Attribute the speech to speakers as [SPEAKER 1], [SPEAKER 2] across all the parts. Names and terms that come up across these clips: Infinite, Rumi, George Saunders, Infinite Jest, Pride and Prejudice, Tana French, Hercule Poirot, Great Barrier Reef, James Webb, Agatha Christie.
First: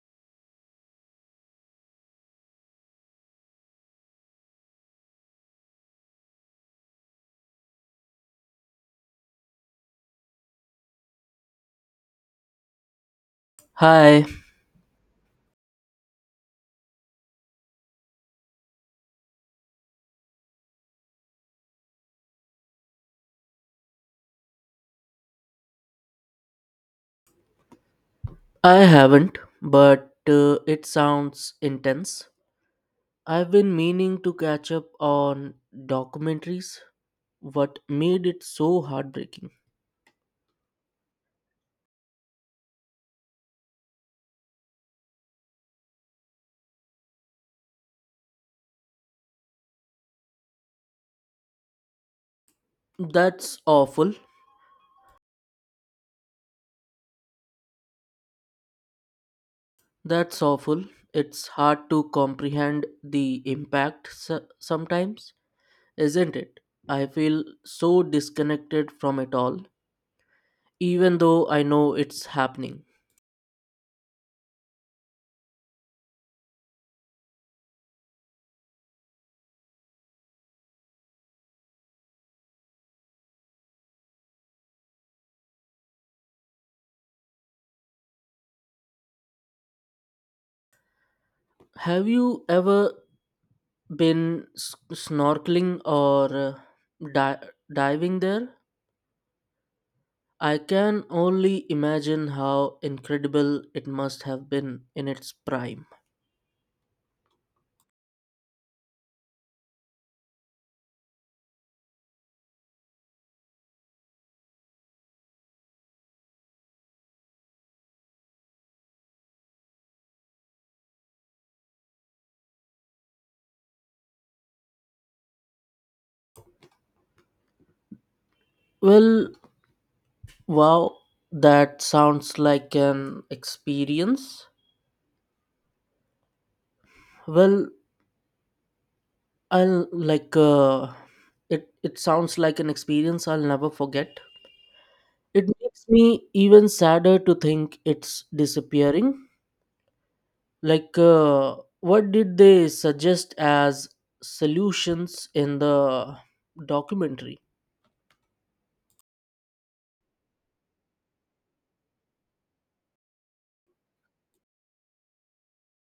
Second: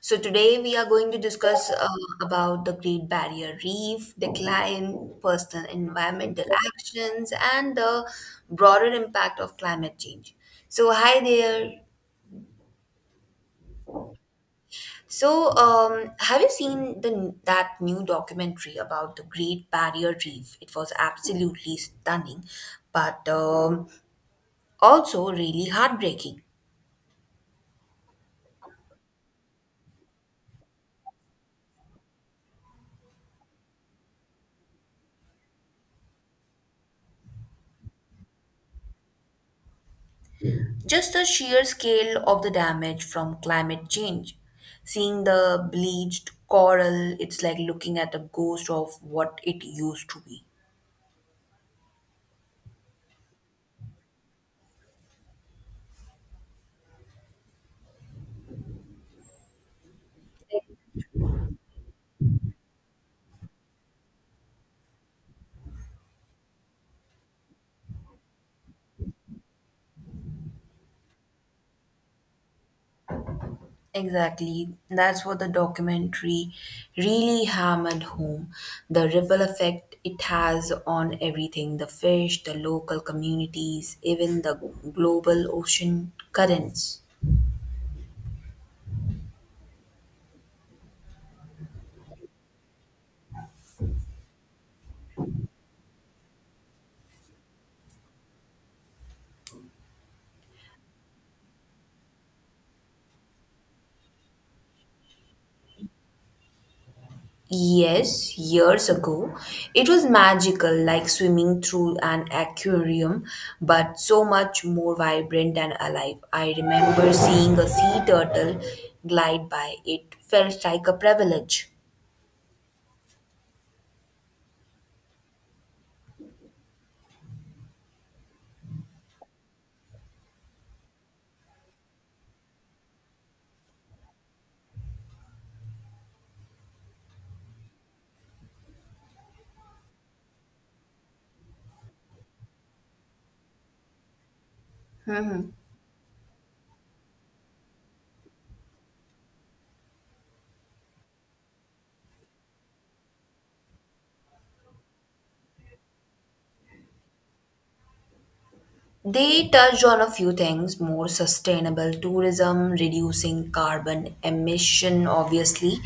[SPEAKER 1] So today we are going to discuss about the Great Barrier Reef, decline, personal environmental actions, and the broader impact of climate change. So hi there.
[SPEAKER 2] Hi,
[SPEAKER 1] So, have you seen the that new documentary about the Great Barrier Reef? It was absolutely stunning, but also really heartbreaking.
[SPEAKER 2] I haven't, but it sounds intense. I've been meaning to catch up on documentaries. What made it so heartbreaking?
[SPEAKER 1] Just the sheer scale of the damage from climate change. Seeing the bleached coral, it's like looking at the ghost of what it used to be.
[SPEAKER 2] That's awful. That's awful. It's hard to comprehend the impact sometimes, isn't it? I feel so disconnected from it all, even though I know it's happening.
[SPEAKER 1] Exactly. That's what the documentary really hammered home. The ripple effect it has on everything, the fish, the local communities, even the global ocean currents.
[SPEAKER 2] Have you ever been snorkeling or di- diving there? I can only imagine how incredible it must have been in its prime.
[SPEAKER 1] Yes, years ago. It was magical, like swimming through an aquarium, but so much more vibrant and alive. I remember seeing a sea turtle glide by. It felt like a privilege.
[SPEAKER 2] Well, wow, that sounds like an experience. Well, I'll like it sounds like an experience I'll never forget. It makes me even sadder to think it's disappearing. What did they suggest as solutions in the documentary?
[SPEAKER 1] They touched on a few things: more sustainable tourism, reducing carbon emission, obviously,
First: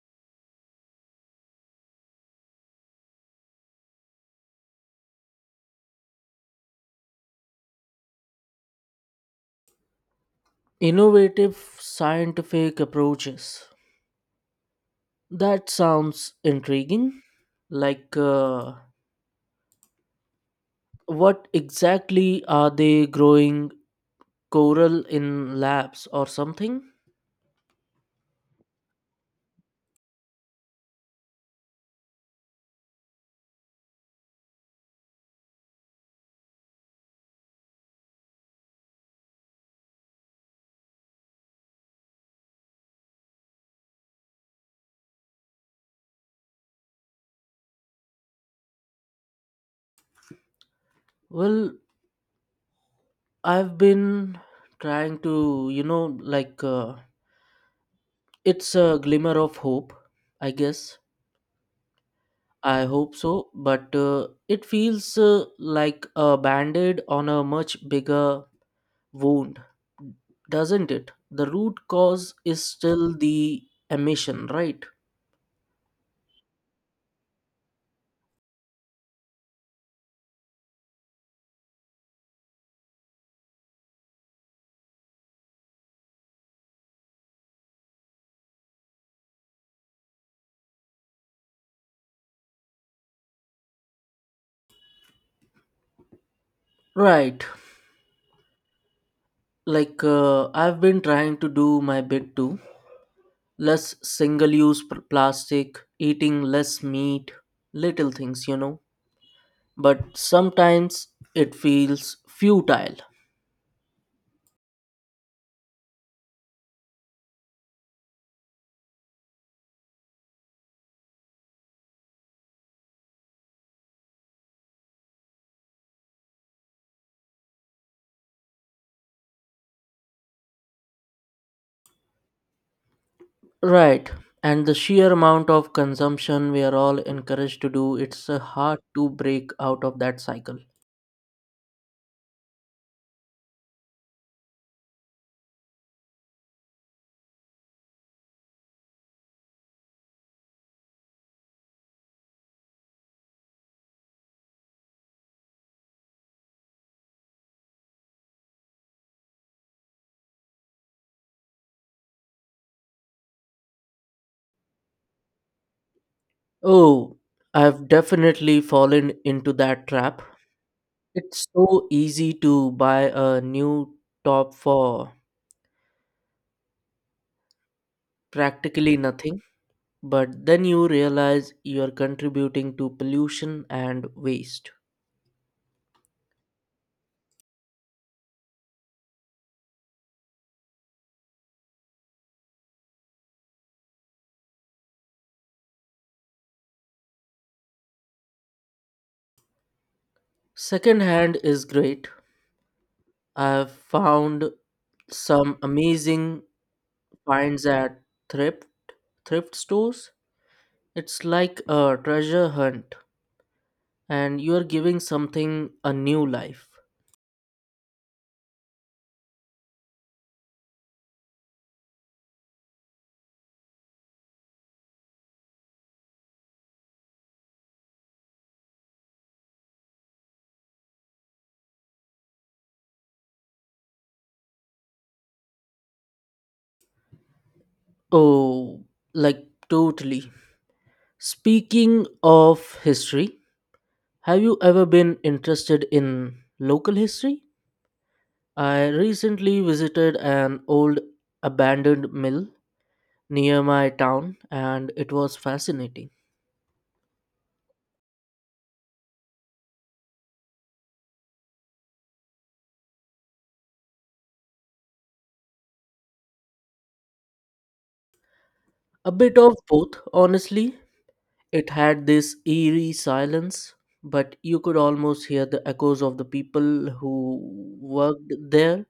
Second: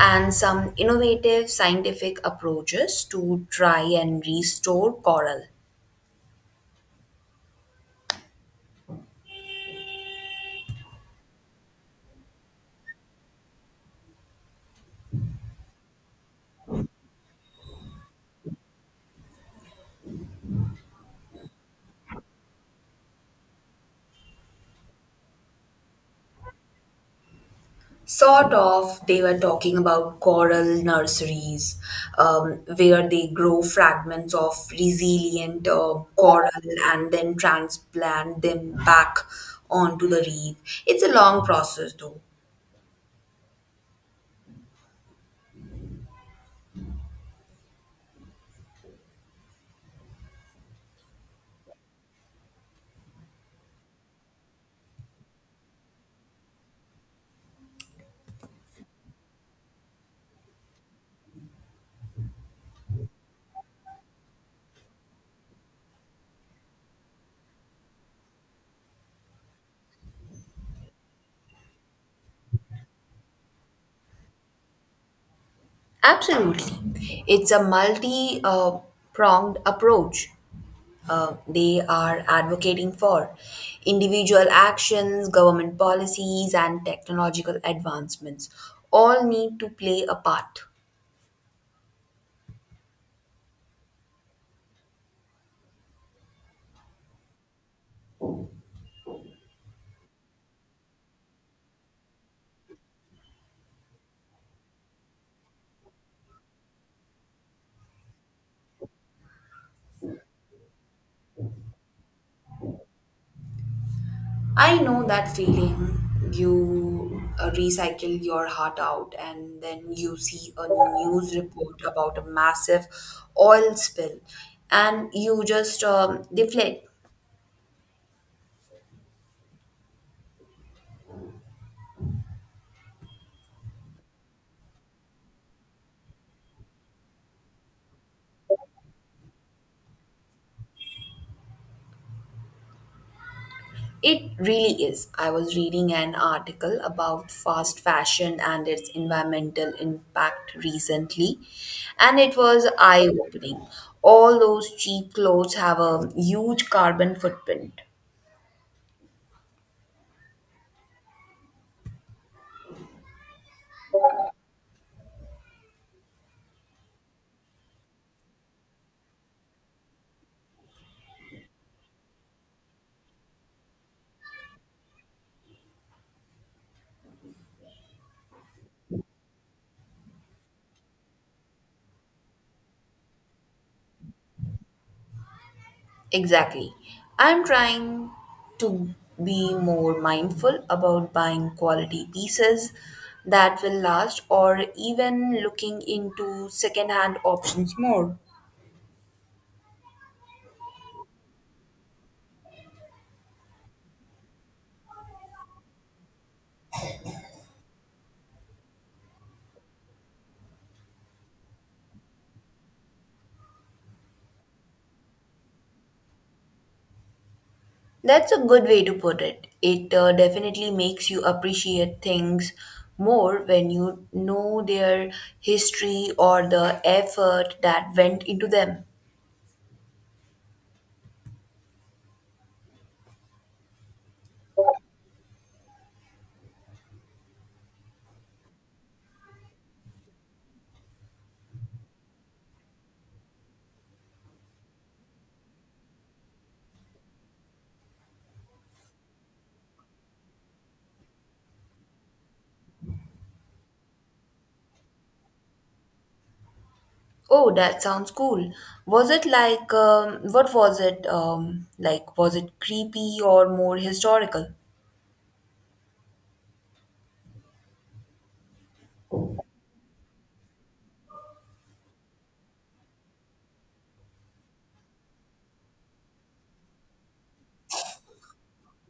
[SPEAKER 1] and some innovative scientific approaches to try and restore coral.
[SPEAKER 2] Innovative scientific approaches, that sounds intriguing. like uh, what exactly are they growing, coral in labs or something?
[SPEAKER 1] Sort of, they were talking about coral nurseries where they grow fragments of resilient coral and then transplant them back onto the reef. It's a long process, though.
[SPEAKER 2] Well, I've been trying to you know like it's a glimmer of hope, I guess. I hope so, but it feels like a band aid on a much bigger wound, doesn't it? The root cause is still the emission, right?
[SPEAKER 1] Absolutely. It's a multi pronged approach, they are advocating for individual actions, government policies, and technological advancements all need to play a part.
[SPEAKER 2] Right. I've been trying to do my bit too. Less single use plastic, eating less meat, little things, you know. But sometimes it feels futile.
[SPEAKER 1] I know that feeling. You recycle your heart out, and then you see a news report about a massive oil spill, and you just deflect.
[SPEAKER 2] Right. And the sheer amount of consumption we are all encouraged to do, it's hard to break out of that cycle.
[SPEAKER 1] It really is. I was reading an article about fast fashion and its environmental impact recently, and it was eye opening. All those cheap clothes have a huge carbon footprint.
[SPEAKER 2] Oh, I've definitely fallen into that trap. It's so easy to buy a new top for practically nothing, but then you realize you're contributing to pollution and waste.
[SPEAKER 1] Exactly. I'm trying to be more mindful about buying quality pieces that will last, or even looking into secondhand options more.
[SPEAKER 2] Secondhand is great. I've found some amazing finds at thrift thrift stores. It's like a treasure hunt, and you're giving something a new life.
[SPEAKER 1] That's a good way to put it. It definitely makes you appreciate things more when you know their history or the effort that went into them.
[SPEAKER 2] Oh, like, totally. Speaking of history, have you ever been interested in local history? I recently visited an old abandoned mill near my town, and it was fascinating.
[SPEAKER 1] Oh, that sounds cool. Was it like, what was it like? Was it creepy or more historical?
[SPEAKER 2] A bit of both, honestly. It had this eerie silence, but you could almost hear the echoes of the people who worked there.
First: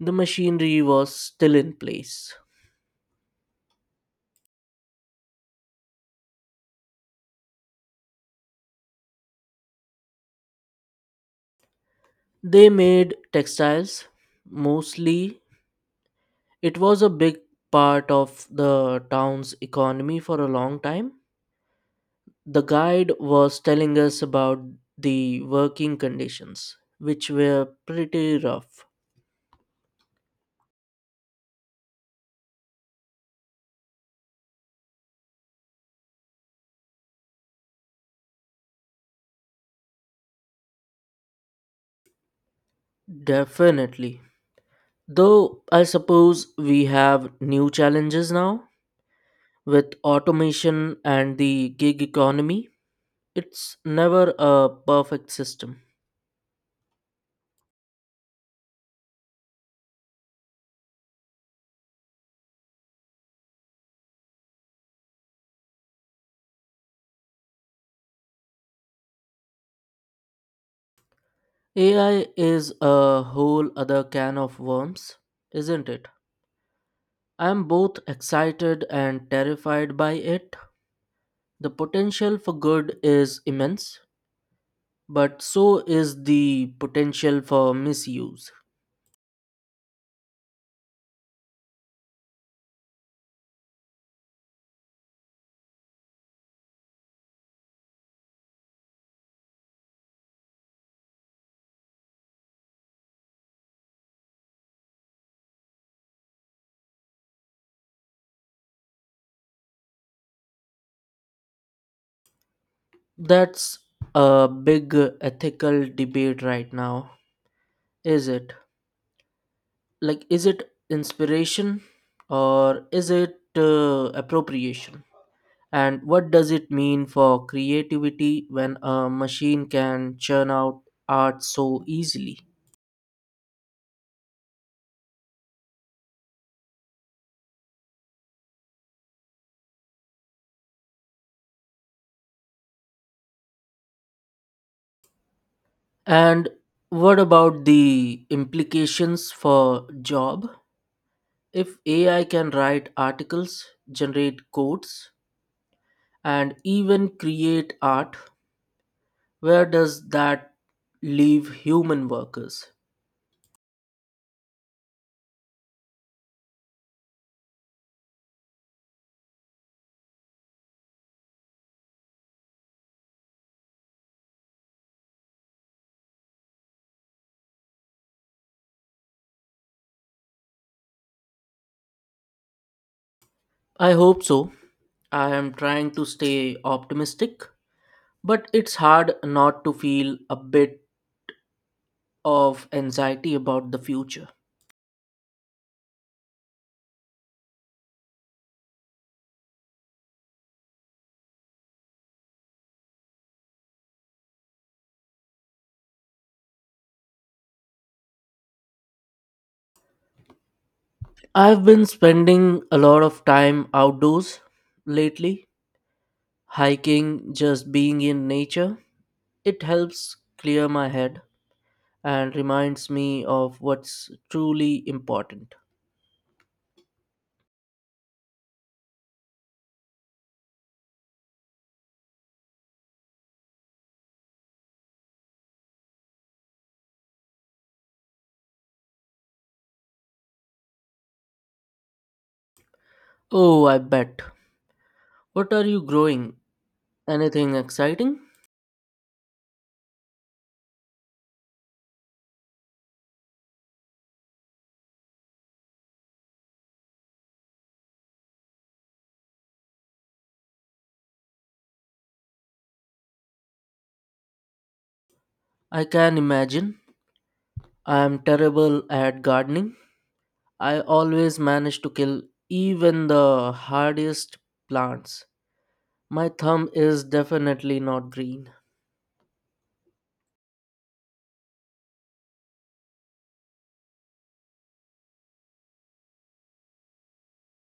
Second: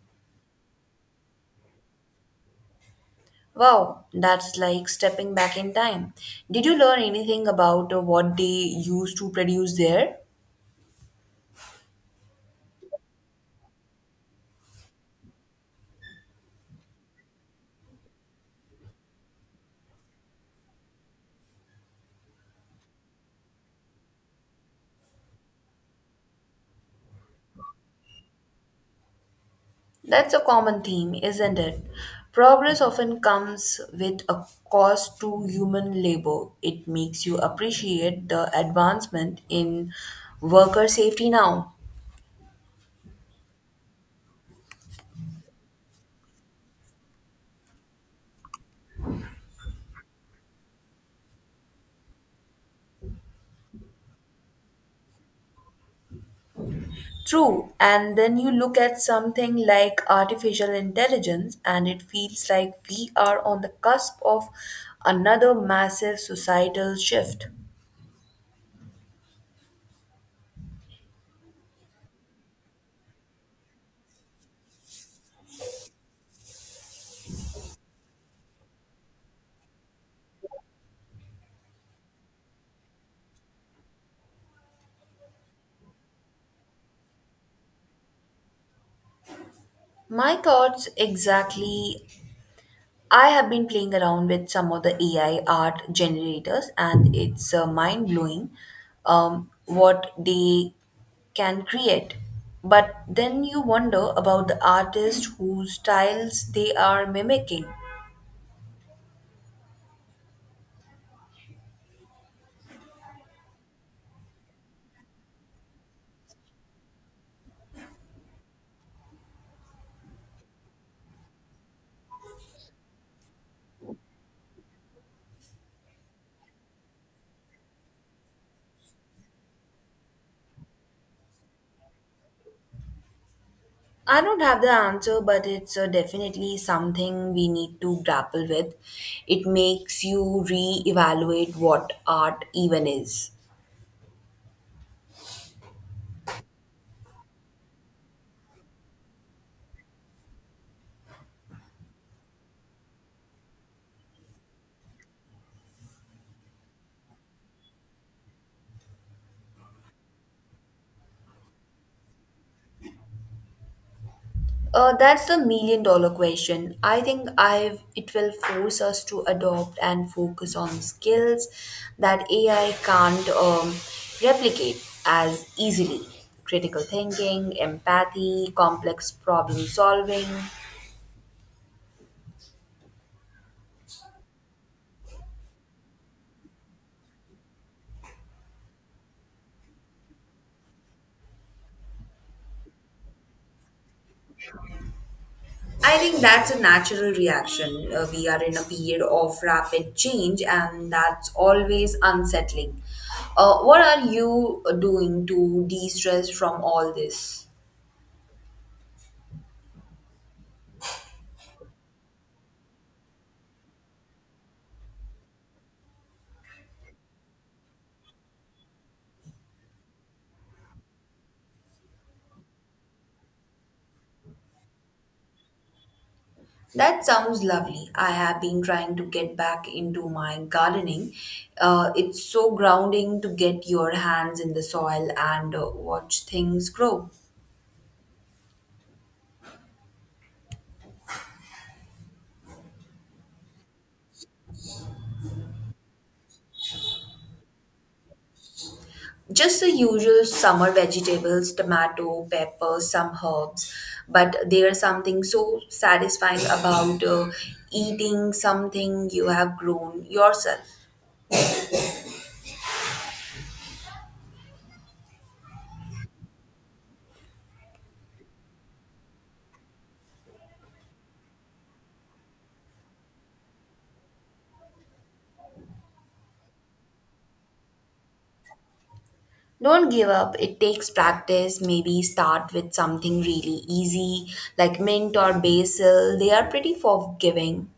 [SPEAKER 2] The machinery was still in place.
[SPEAKER 1] Wow, that's like stepping back in time. Did you learn anything about what they used to produce there?
[SPEAKER 2] They made textiles mostly. It was a big part of the town's economy for a long time. The guide was telling us about the working conditions, which were pretty rough.
[SPEAKER 1] That's a common theme, isn't it? Progress often comes with a cost to human labor. It makes you appreciate the advancement in worker safety now.
[SPEAKER 2] Definitely. Though I suppose we have new challenges now. With automation and the gig economy, it's never a perfect system.
[SPEAKER 1] True, and then you look at something like artificial intelligence, and it feels like we are on the cusp of another massive societal shift.
[SPEAKER 2] AI is a whole other can of worms, isn't it? I'm both excited and terrified by it. The potential for good is immense, but so is the potential for misuse.
[SPEAKER 1] My thoughts exactly. I have been playing around with some of the AI art generators, and it's mind blowing, what they can create. But then you wonder about the artist whose styles they are mimicking.
[SPEAKER 2] That's a big ethical debate right now, is it? Like, is it inspiration, or is it appropriation? And what does it mean for creativity when a machine can churn out art so easily?
[SPEAKER 1] I don't have the answer, but it's definitely something we need to grapple with. It makes you re evaluate what art even is.
[SPEAKER 2] And what about the implications for job, if AI can write articles, generate codes, and even create art, where does that leave human workers?
[SPEAKER 1] That's the million-dollar question. I think it will force us to adopt and focus on skills that AI can't replicate as easily: critical thinking, empathy, complex problem solving.
[SPEAKER 2] I hope so. I am trying to stay optimistic. But it's hard not to feel a bit of anxiety about the future.
[SPEAKER 1] I think that's a natural reaction. We are in a period of rapid change, and that's always unsettling. What are you doing to de stress from all this?
[SPEAKER 2] I've been spending a lot of time outdoors lately, hiking, just being in nature. It helps clear my head and reminds me of what's truly important.
[SPEAKER 1] That sounds lovely. I have been trying to get back into my gardening. It's so grounding to get your hands in the soil and watch things grow.
[SPEAKER 2] Oh, I bet. What are you growing? Anything exciting?
[SPEAKER 1] Just the usual summer vegetables, tomato, pepper, some herbs, but there's something so satisfying about eating something you have grown yourself.
[SPEAKER 2] I can imagine. I am terrible at gardening, I always manage to kill even the hardest plants. My thumb is definitely not green.
[SPEAKER 1] Don't give up. It takes practice. Maybe start with something really easy, like mint or basil. They are pretty forgiving.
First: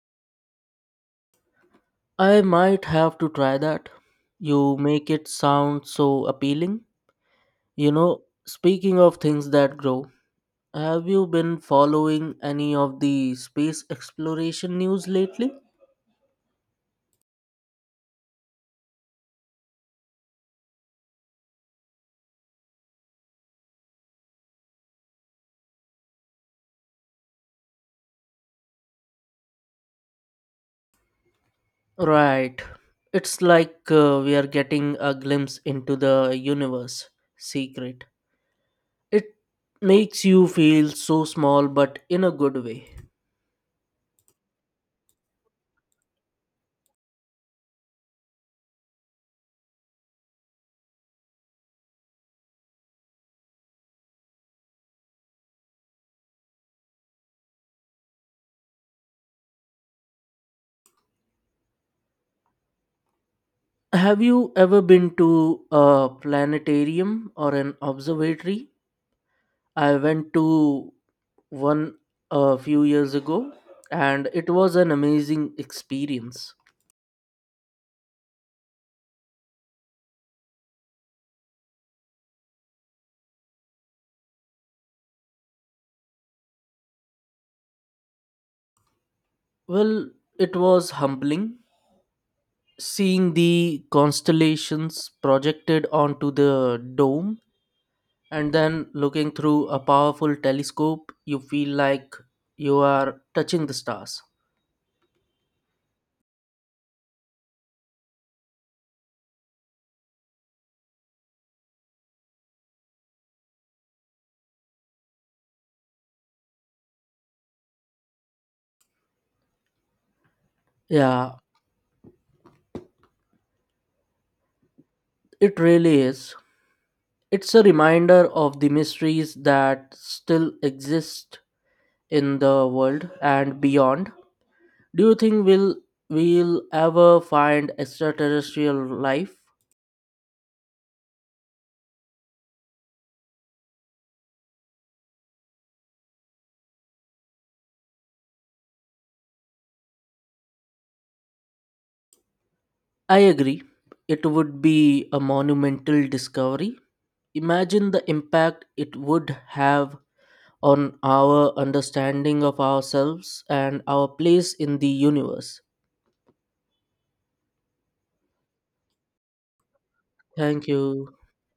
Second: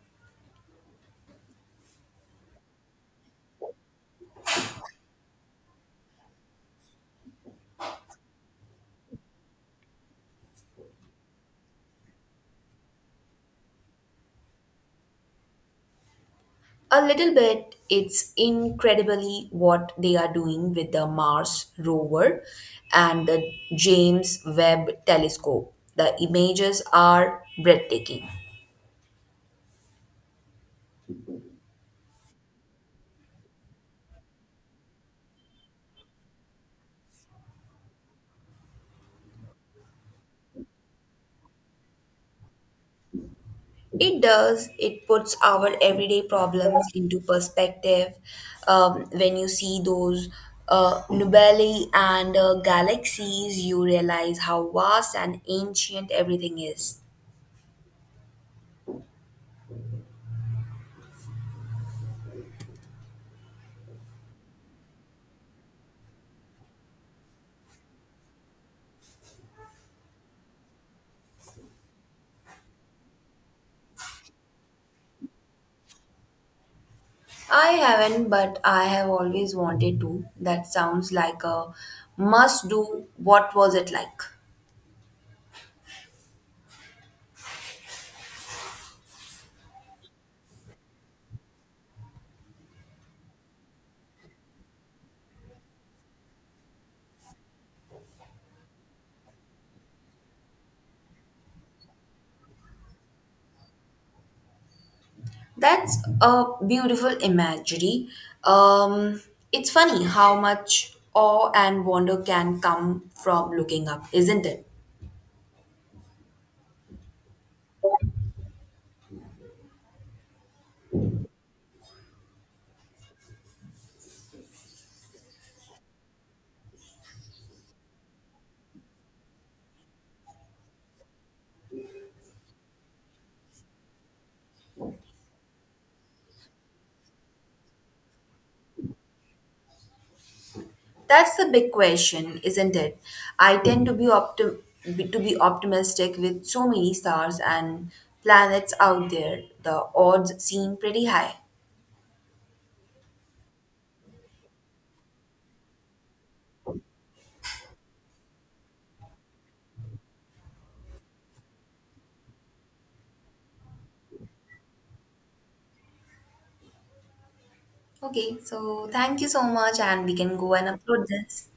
[SPEAKER 2] I might have to try that. You make it sound so appealing. You know, speaking of things that grow, have you been following any of the space exploration news lately?
[SPEAKER 1] A little bit. It's incredibly what they are doing with the Mars rover and the James Webb telescope. The images are breathtaking.
[SPEAKER 2] Right. It's like we are getting a glimpse into the universe secret. It makes you feel so small, but in a good way.
[SPEAKER 1] It does. It puts our everyday problems into perspective. When you see those nebulae and galaxies, you realize how vast and ancient everything is.
[SPEAKER 2] Have you ever been to a planetarium or an observatory? I went to one a few years ago, and it was an amazing experience.
[SPEAKER 1] I haven't, but I have always wanted to. That sounds like a must do. What was it like?
[SPEAKER 2] Well, it was humbling, seeing the constellations projected onto the dome, and then looking through a powerful telescope, you feel like you are touching the stars.
[SPEAKER 1] That's a beautiful imagery. Um, it's funny how much awe and wonder can come from looking up, isn't it?
[SPEAKER 2] Yeah, it really is. It's a reminder of the mysteries that still exist in the world and beyond. Do you think we'll ever find extraterrestrial life?
[SPEAKER 1] That's the big question, isn't it? I tend to to be optimistic, with so many stars and planets out there. The odds seem pretty high.
[SPEAKER 2] I agree. It would be a monumental discovery. Imagine the impact it would have on our understanding of ourselves and our place in the universe.
[SPEAKER 1] Okay, so thank you so much, and we can go and
[SPEAKER 2] Thank
[SPEAKER 1] upload
[SPEAKER 2] you.
[SPEAKER 1] this.